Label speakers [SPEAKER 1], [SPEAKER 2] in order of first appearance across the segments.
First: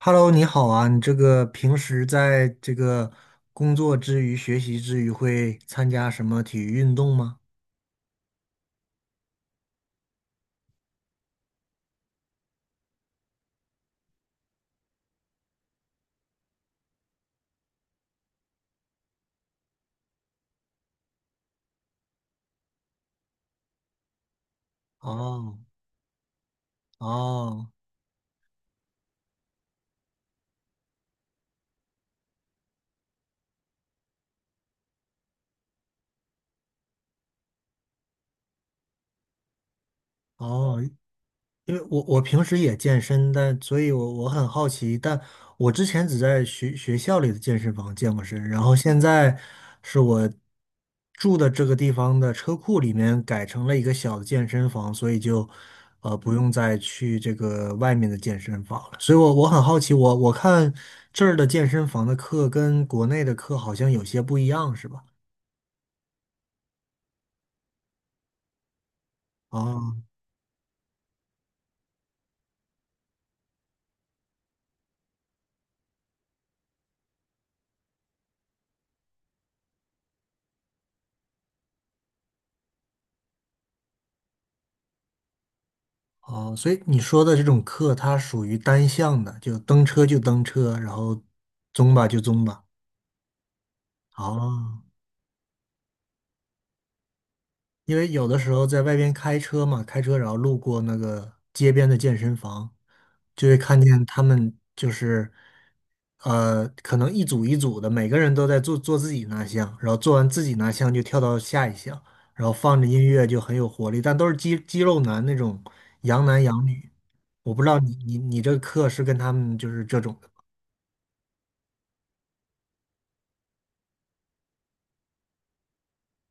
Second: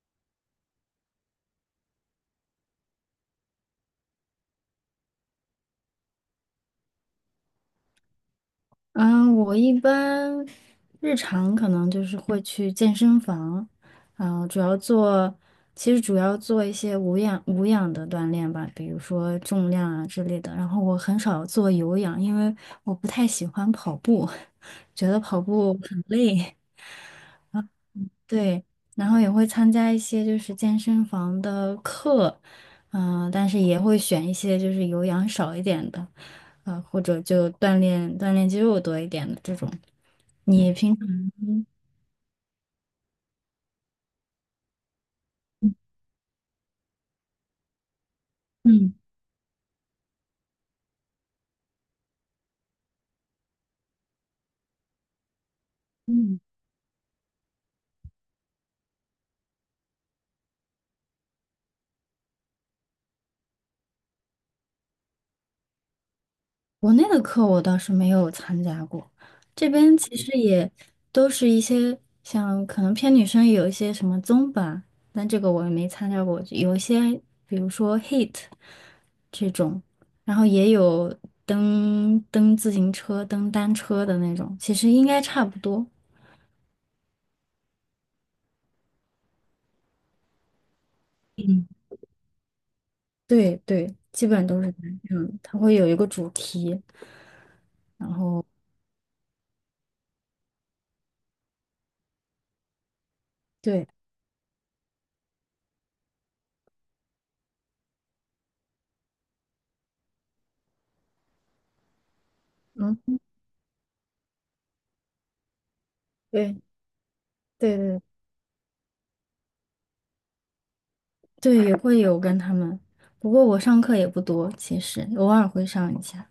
[SPEAKER 1] Hello，你好啊！你这个平时在这个工作之余、学习之余，会参加什么体育运动吗？
[SPEAKER 2] 嗯，我一般日常可能就是会去健身房。嗯，主要做，其实主要做一些无氧的锻炼吧，比如说重量啊之类的。然后我很少做有氧，因为我不太喜欢跑步，觉得跑
[SPEAKER 1] 哦，
[SPEAKER 2] 步很累。
[SPEAKER 1] 哦，
[SPEAKER 2] 对，然后也会参加一些就是健身房的课，但是也会选一些就是有氧少一点的，或者就锻炼锻炼肌肉多一点的这种。你
[SPEAKER 1] 哦，
[SPEAKER 2] 平。
[SPEAKER 1] 因为我平时也健身，但所以我很好奇，但我之前只在学校里的健身房健过身，然后
[SPEAKER 2] 嗯
[SPEAKER 1] 现在是我住的这个地方的车库里面改成了一个小的健身房，所以就不
[SPEAKER 2] 嗯，
[SPEAKER 1] 用再去这个外面的健身房了。所以我很好奇，我看这儿的健身房的课跟国内的课好像有些不一样，是吧？
[SPEAKER 2] 国内的课我倒是没有参加过。这边
[SPEAKER 1] 啊。
[SPEAKER 2] 其实也都是一些像可能偏女生也有一些什么综吧，但这个我也没参加过，有一些比如说 HIIT 这种，然后也有蹬自行车、蹬单车的那种，其实应该差不多。
[SPEAKER 1] 哦，所以你说的这种课，它属于单向的，就蹬车就蹬车，然后
[SPEAKER 2] 嗯，
[SPEAKER 1] 宗吧就宗吧。
[SPEAKER 2] 对对，基本都是
[SPEAKER 1] 哦，
[SPEAKER 2] 这样，它会有一个主题。
[SPEAKER 1] 因为有的时候在外边开车嘛，开车然后路过那个街边的健身房，就会看
[SPEAKER 2] 对，
[SPEAKER 1] 见他们就是，可能一组一组的，每个人都在做做自己那项，然后做完自己那项就跳到下一项，然后放着音
[SPEAKER 2] 嗯，
[SPEAKER 1] 乐就很有活力，但都是肌肉男那种洋男
[SPEAKER 2] 对
[SPEAKER 1] 洋女。我不知
[SPEAKER 2] 对
[SPEAKER 1] 道你
[SPEAKER 2] 对
[SPEAKER 1] 你你这个课是跟他们就是这种的。
[SPEAKER 2] 对，也会有跟他们，不过我上课也不多，其实偶尔会上一下，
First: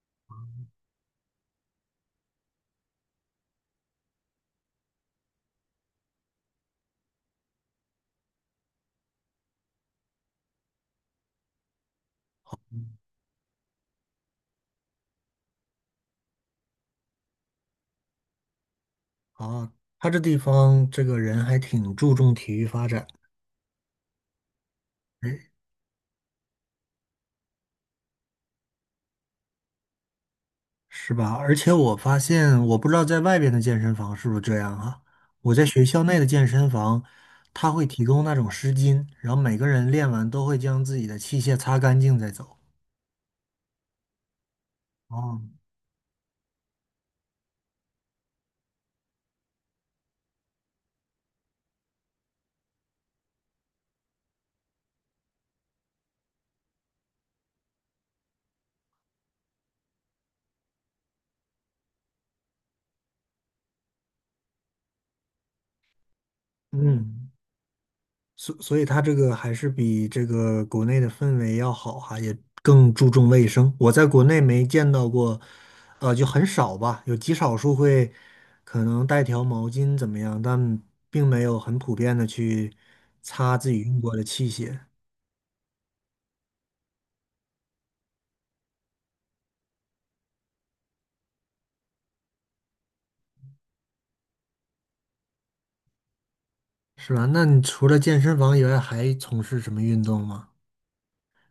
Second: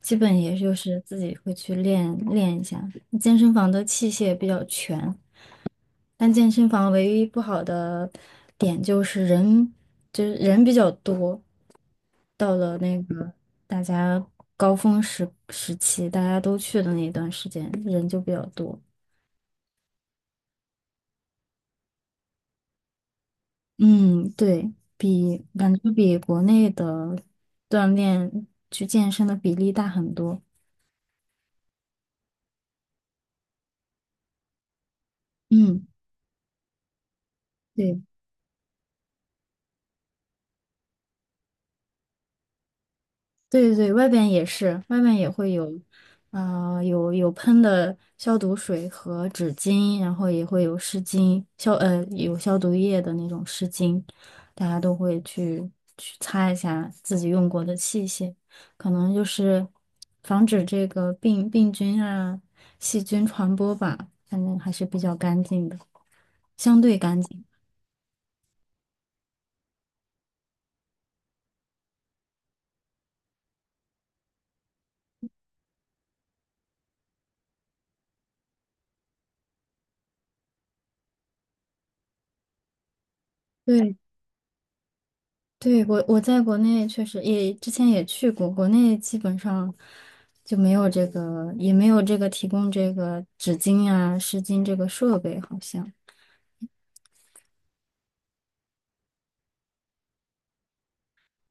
[SPEAKER 2] 基本也就是自己会去练练一下。健身房的器械比较全，但健身房唯一不好的点就是人，就是人比较多。到了那个大家高峰时期，大家都去的那一段时间，人就比较多。
[SPEAKER 1] 吗啊，他这地方这个人还挺注重体育发展。
[SPEAKER 2] 嗯，对，比感觉比国内的锻炼去健身的比例大很多。
[SPEAKER 1] 是吧？而且我发现，我不知道在外边的健身房是不是这样啊？我在学
[SPEAKER 2] 嗯，
[SPEAKER 1] 校内的健身房，他会
[SPEAKER 2] 对
[SPEAKER 1] 提供那种湿巾，然后每个人练完都会将自己的器械擦干净再走。
[SPEAKER 2] 对对，外边也是，外面也
[SPEAKER 1] 哦，
[SPEAKER 2] 会有，有喷的消毒水和纸巾，然后也会有湿巾，有消毒液的那种湿巾，大家都会去擦一下自己用过的器械，可能就是防止这个病菌啊、细菌传播吧，反正还是比较干净的，相对干
[SPEAKER 1] 嗯，
[SPEAKER 2] 净。
[SPEAKER 1] 所以他这个还是比这个国内的氛围要好哈、也更注重卫生。我在国内没见到过，就很少吧，有极少数会可能带条毛巾怎么样，但并没有很普遍的去擦自己
[SPEAKER 2] 对。
[SPEAKER 1] 用过的器械。
[SPEAKER 2] 对，我在国内确实也之前也去过，国内基本上就没有这个，也没有这个提供这个纸巾啊、湿巾这个设备，好像。
[SPEAKER 1] 是吧？那你除了健身房以外，还从事什么运动吗？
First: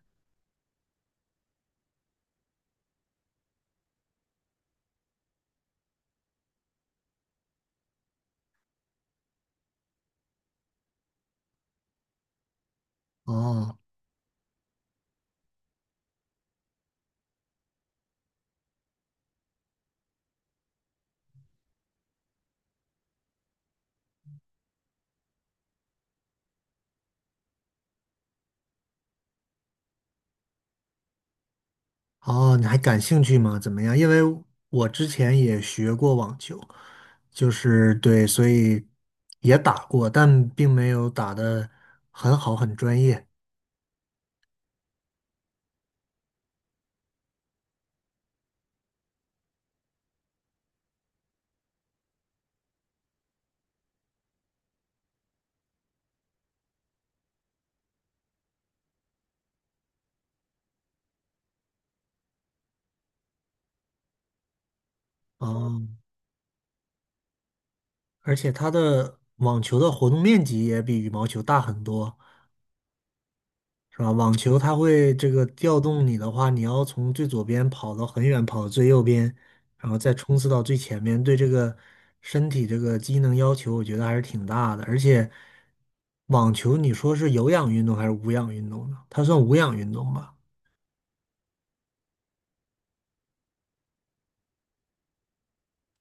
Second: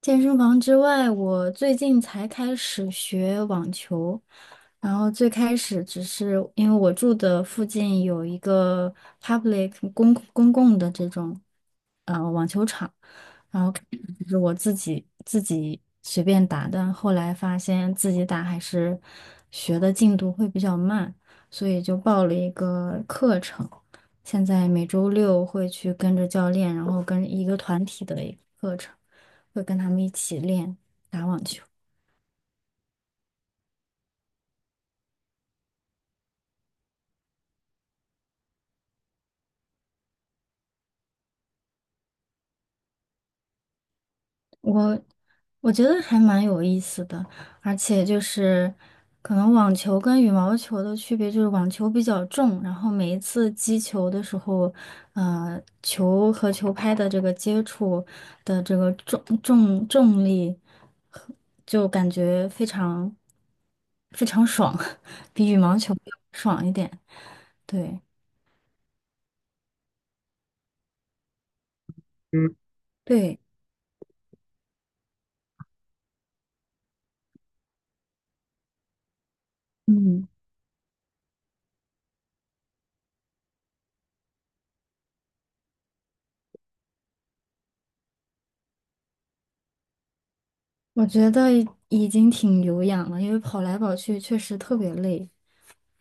[SPEAKER 2] 健身房之外，我最近才开始学网球，然后最开始只是因为我住的附近有一个 public 公共的这种网球场，然后
[SPEAKER 1] 哦
[SPEAKER 2] 开始就是我自己随便打，但后来发现自己打还是学的进度会比较慢，所以就报了一个课程，现在每周六会去跟着教练，然后跟一个团体的一个课程。会跟他们一起练打网球。
[SPEAKER 1] 哦，你还感兴趣吗？怎么样？因为我之前也学过网球，就是对，所以也打过，但并没有打的很好，很专业。
[SPEAKER 2] 我我觉得还蛮有意思的，而且就是可能网球跟羽毛球的区别就是网球比较重，然后每一次击球的时候，球和球拍的这个接触的这个重力和就感觉非常非常爽，比羽毛
[SPEAKER 1] 哦，
[SPEAKER 2] 球要爽一点。对
[SPEAKER 1] 而且它的网球的活动面积也比羽毛球大很多，
[SPEAKER 2] 对，
[SPEAKER 1] 是吧？网球它会这个调动你的话，你要从最左边跑到很远，跑到最右边，然后再
[SPEAKER 2] 嗯。
[SPEAKER 1] 冲刺到最前面，对这个身体这个机能要求，我觉得还是挺大的。而且，网球你说是有氧运动还是无氧运动呢？它算无氧运动吧？
[SPEAKER 2] 我觉得已经挺有氧了，因为跑来跑去确实特别累。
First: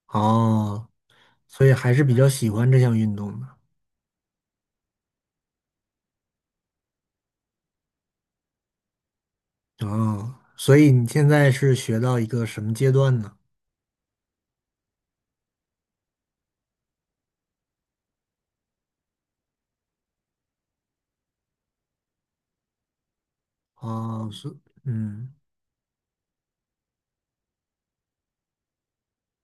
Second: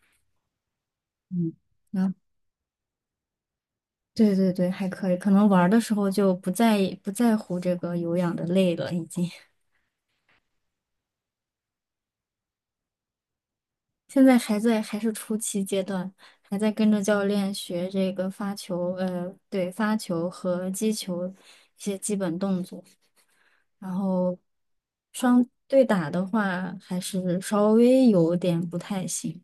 [SPEAKER 1] 哦，
[SPEAKER 2] 嗯，
[SPEAKER 1] 所以还是
[SPEAKER 2] 然后，
[SPEAKER 1] 比较喜欢这项运动的。
[SPEAKER 2] 对对对，还可以，可能玩儿的时候就不在意不在乎这个有氧的累了，已经。
[SPEAKER 1] 哦，所以你现在是学到一个什么阶段呢？
[SPEAKER 2] 现在还是初期阶段，还在跟着教练学这个发球，对，发球和击球一些基本动作。然
[SPEAKER 1] 哦，
[SPEAKER 2] 后
[SPEAKER 1] 是，嗯。
[SPEAKER 2] 对打的话，还是稍微有点不太行。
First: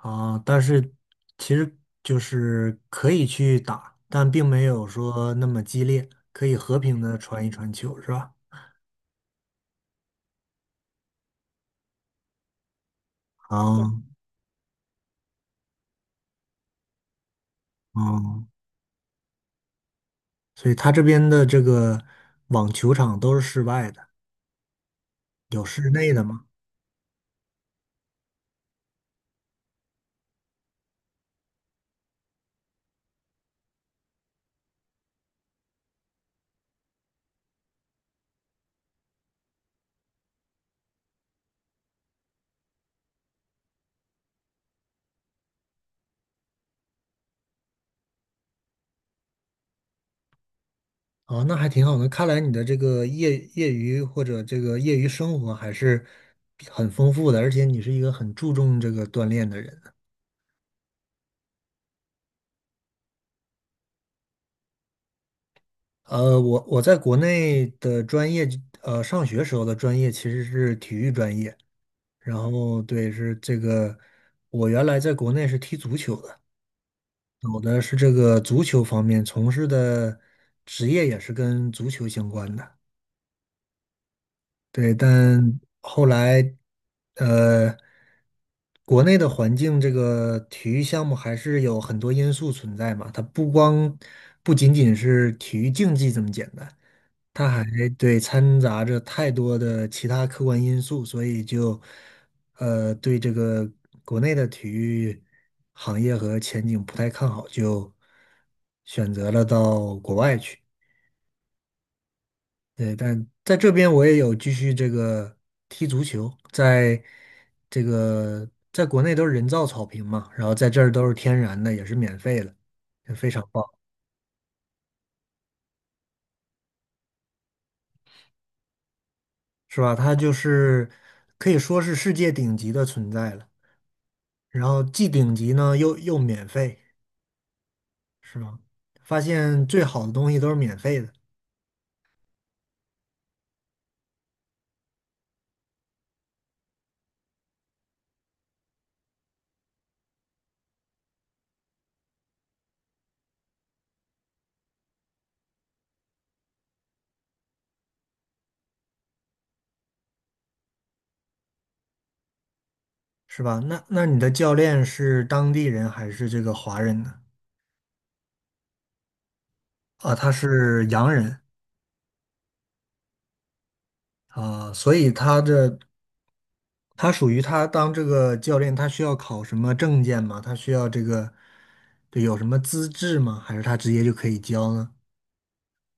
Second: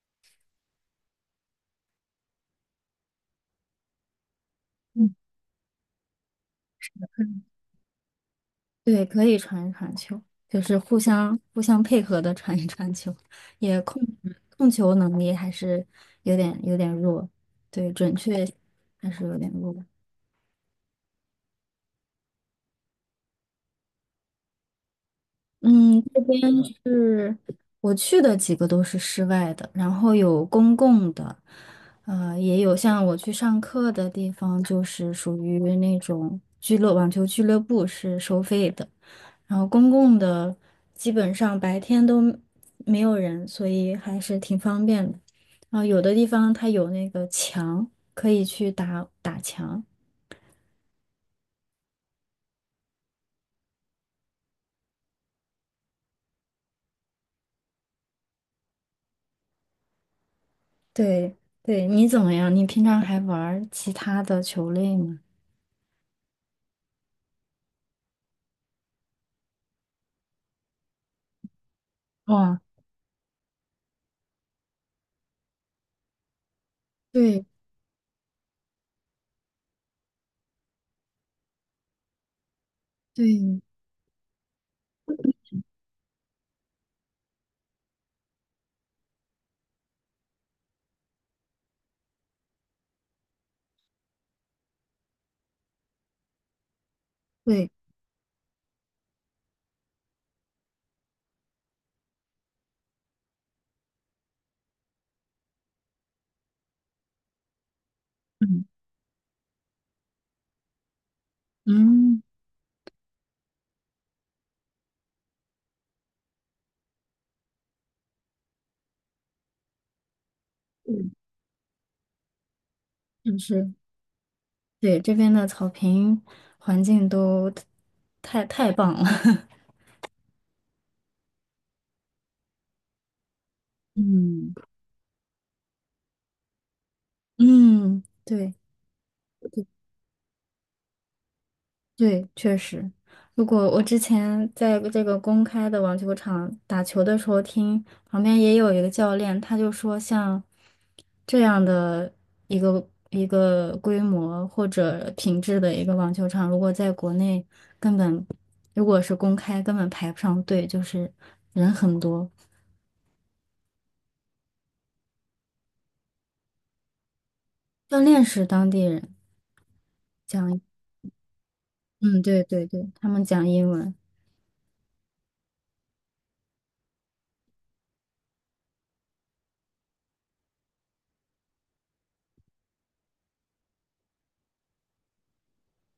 [SPEAKER 1] 啊，但是其实就是可以去打，但并没有说那么激烈，可以和平的传一传球，是吧？
[SPEAKER 2] 对，可以传一传球，就是互相配合的传一传球，也
[SPEAKER 1] 啊，
[SPEAKER 2] 控球能力还是有点弱，对，准确
[SPEAKER 1] 嗯，
[SPEAKER 2] 还是有点弱。
[SPEAKER 1] 所以他这边的这个网球场都是室外的，有室
[SPEAKER 2] 嗯，
[SPEAKER 1] 内
[SPEAKER 2] 这
[SPEAKER 1] 的
[SPEAKER 2] 边
[SPEAKER 1] 吗？
[SPEAKER 2] 是我去的几个都是室外的，然后有公共的，也有像我去上课的地方，就是属于那种网球俱乐部是收费的，然后公共的基本上白天都没有人，所以还是挺方便的。然后有的地方它有那个墙，可以去打打墙。
[SPEAKER 1] 哦，那还挺好的。看来你的这个业余或者这个业余生活还是很丰富的，而且你是一个很注重这个锻炼的人。
[SPEAKER 2] 对对，你怎么样？你平常还玩儿其他的球类吗？
[SPEAKER 1] 我在国内的专业，上学时候的专业其实是体育专业。然
[SPEAKER 2] 哇。
[SPEAKER 1] 后对，是这个，我原来在国内是踢足球的，
[SPEAKER 2] 对
[SPEAKER 1] 我的是这个足球方面从事的职业也是跟足球相关的。
[SPEAKER 2] 对
[SPEAKER 1] 对，但后来，呃，国内的环境，这个体育项目还是有很多因素存在嘛，它不仅仅是体育竞技这么简单。它还
[SPEAKER 2] 对，
[SPEAKER 1] 对掺杂着太多的其他客观因素，所以就对这个国内的体育行业和前景不太看好，就
[SPEAKER 2] 嗯
[SPEAKER 1] 选择了到国外去。
[SPEAKER 2] 嗯
[SPEAKER 1] 对，但在这边我也有继续这个踢足球，在这个在国内都是人造草坪嘛，然后在这儿都
[SPEAKER 2] 嗯，
[SPEAKER 1] 是天然的，也是免费的，就非
[SPEAKER 2] 就
[SPEAKER 1] 常棒，
[SPEAKER 2] 是对这边的草坪环境都太棒了。
[SPEAKER 1] 是吧？它就是可以说是世界顶级的存在了。
[SPEAKER 2] 嗯，
[SPEAKER 1] 然后既顶级呢又免费，
[SPEAKER 2] 嗯，
[SPEAKER 1] 是
[SPEAKER 2] 对，
[SPEAKER 1] 吗？发现最好的东西都是免费的，
[SPEAKER 2] 对，确实，如果我之前在这个公开的网球场打球的时候听，旁边也有一个教练，他就说，像这样的一个一个规模或者品质的一个网球场，如果在国内根本，如果是公开，根本排不上队，就是人很多。
[SPEAKER 1] 是吧？那你的教练是当地人还是这个华人呢？
[SPEAKER 2] 教练是当地人，
[SPEAKER 1] 啊，他
[SPEAKER 2] 讲，
[SPEAKER 1] 是洋人
[SPEAKER 2] 嗯，对对对，他们讲英文。
[SPEAKER 1] 啊，所以他属于他当这个教练，他需要考什么证件吗？他需要这个，对，有什么资质吗？还是他直接就可以教呢？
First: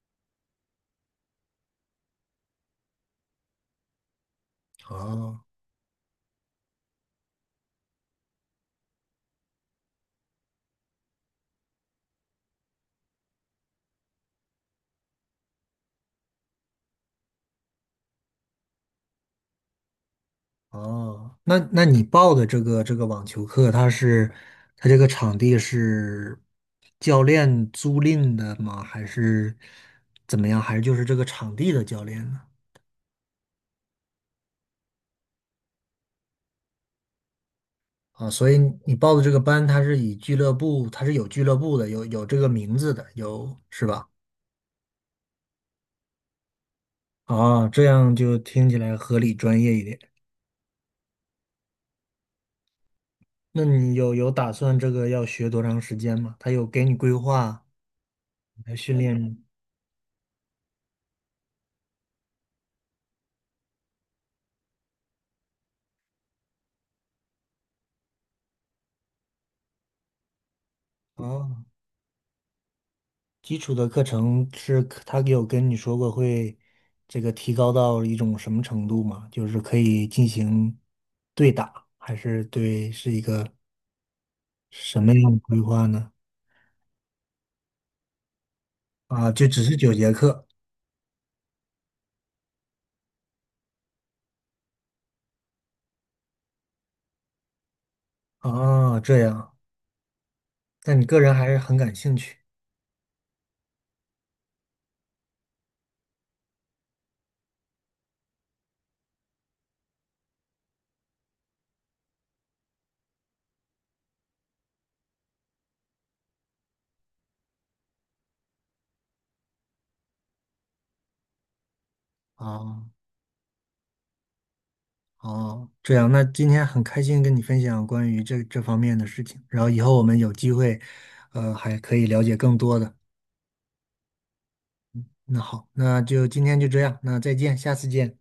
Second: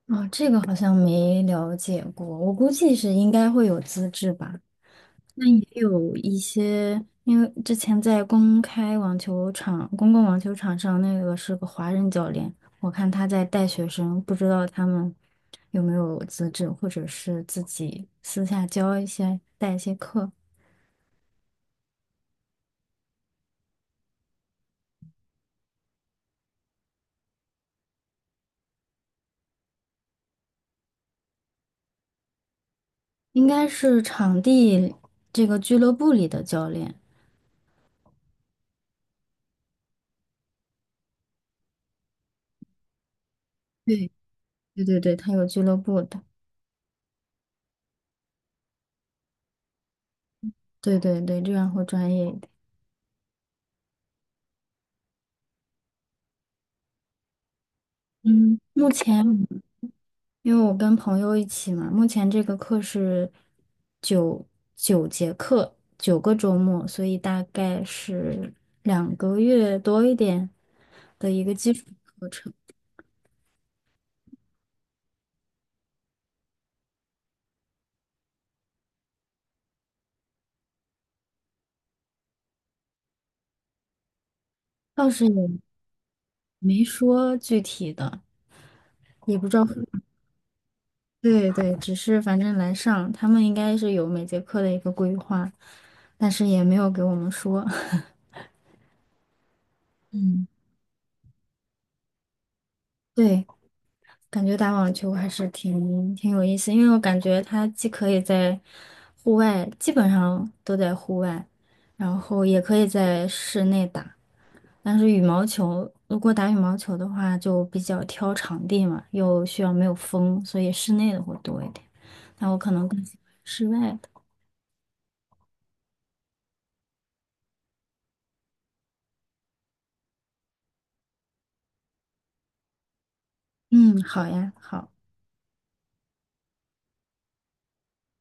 [SPEAKER 2] 啊，这个好像没了解过，我估计是应该会有资质吧。
[SPEAKER 1] 哦。
[SPEAKER 2] 那也有一些，因为之前在公开网球场、公共网球场上，那个是个华人教练，我看他在带学生，不知道他们有没有资质，或者是自己私下教一些、带一些课，
[SPEAKER 1] 哦，那你报的这个网球课，它这个场地是教练租赁的吗？还是怎么样？还是就是这个场地的教练呢？
[SPEAKER 2] 应该是场地这个俱乐部里的教练。
[SPEAKER 1] 啊，所以你报的这个班，它是以俱乐部，它是有俱乐部的，有这个名字的，有是吧？
[SPEAKER 2] 对，对对对，他有俱乐部的，
[SPEAKER 1] 啊，这样就听起来合理专业一点。
[SPEAKER 2] 对对对，这样会专业一点。
[SPEAKER 1] 那你有打算这个要学多长时间吗？他有给你规划
[SPEAKER 2] 嗯，
[SPEAKER 1] 来
[SPEAKER 2] 目
[SPEAKER 1] 训练吗？
[SPEAKER 2] 前因为我跟朋友一起嘛，目前这个课是九九节课，9个周末，所以大概是2个月多一点的一个
[SPEAKER 1] 哦，
[SPEAKER 2] 基础课程，
[SPEAKER 1] 基础的课程是他有跟你说过会这个提高到一种什么程度吗？就是可以进行对打，还是对是一个什
[SPEAKER 2] 倒
[SPEAKER 1] 么
[SPEAKER 2] 是
[SPEAKER 1] 样
[SPEAKER 2] 也
[SPEAKER 1] 的规划呢？
[SPEAKER 2] 没说具体的，
[SPEAKER 1] 啊，
[SPEAKER 2] 也
[SPEAKER 1] 就
[SPEAKER 2] 不知
[SPEAKER 1] 只
[SPEAKER 2] 道
[SPEAKER 1] 是九节课。
[SPEAKER 2] 对对，只是反正来上，他们应该是有每节课的一个规划，但是也没有给我们说。
[SPEAKER 1] 啊，这样。
[SPEAKER 2] 嗯，
[SPEAKER 1] 那你个人还是很感兴趣。
[SPEAKER 2] 对，感觉打网球还是挺有意思，因为我感觉它既可以在户外，基本上都在户外，然后也可以在室内打。但是羽毛球，如果打羽毛球的话，就比较挑场地嘛，又需要没有风，所以室内的会多一点。那我可
[SPEAKER 1] 啊，
[SPEAKER 2] 能更喜欢室外的。
[SPEAKER 1] 哦，这样。那今天很开心跟你分享关于这方面的事情，然后以后我们有机会，还可以了解更多的。
[SPEAKER 2] 嗯，好呀，好。
[SPEAKER 1] 那好，那就今天就这样，那再见，下次见。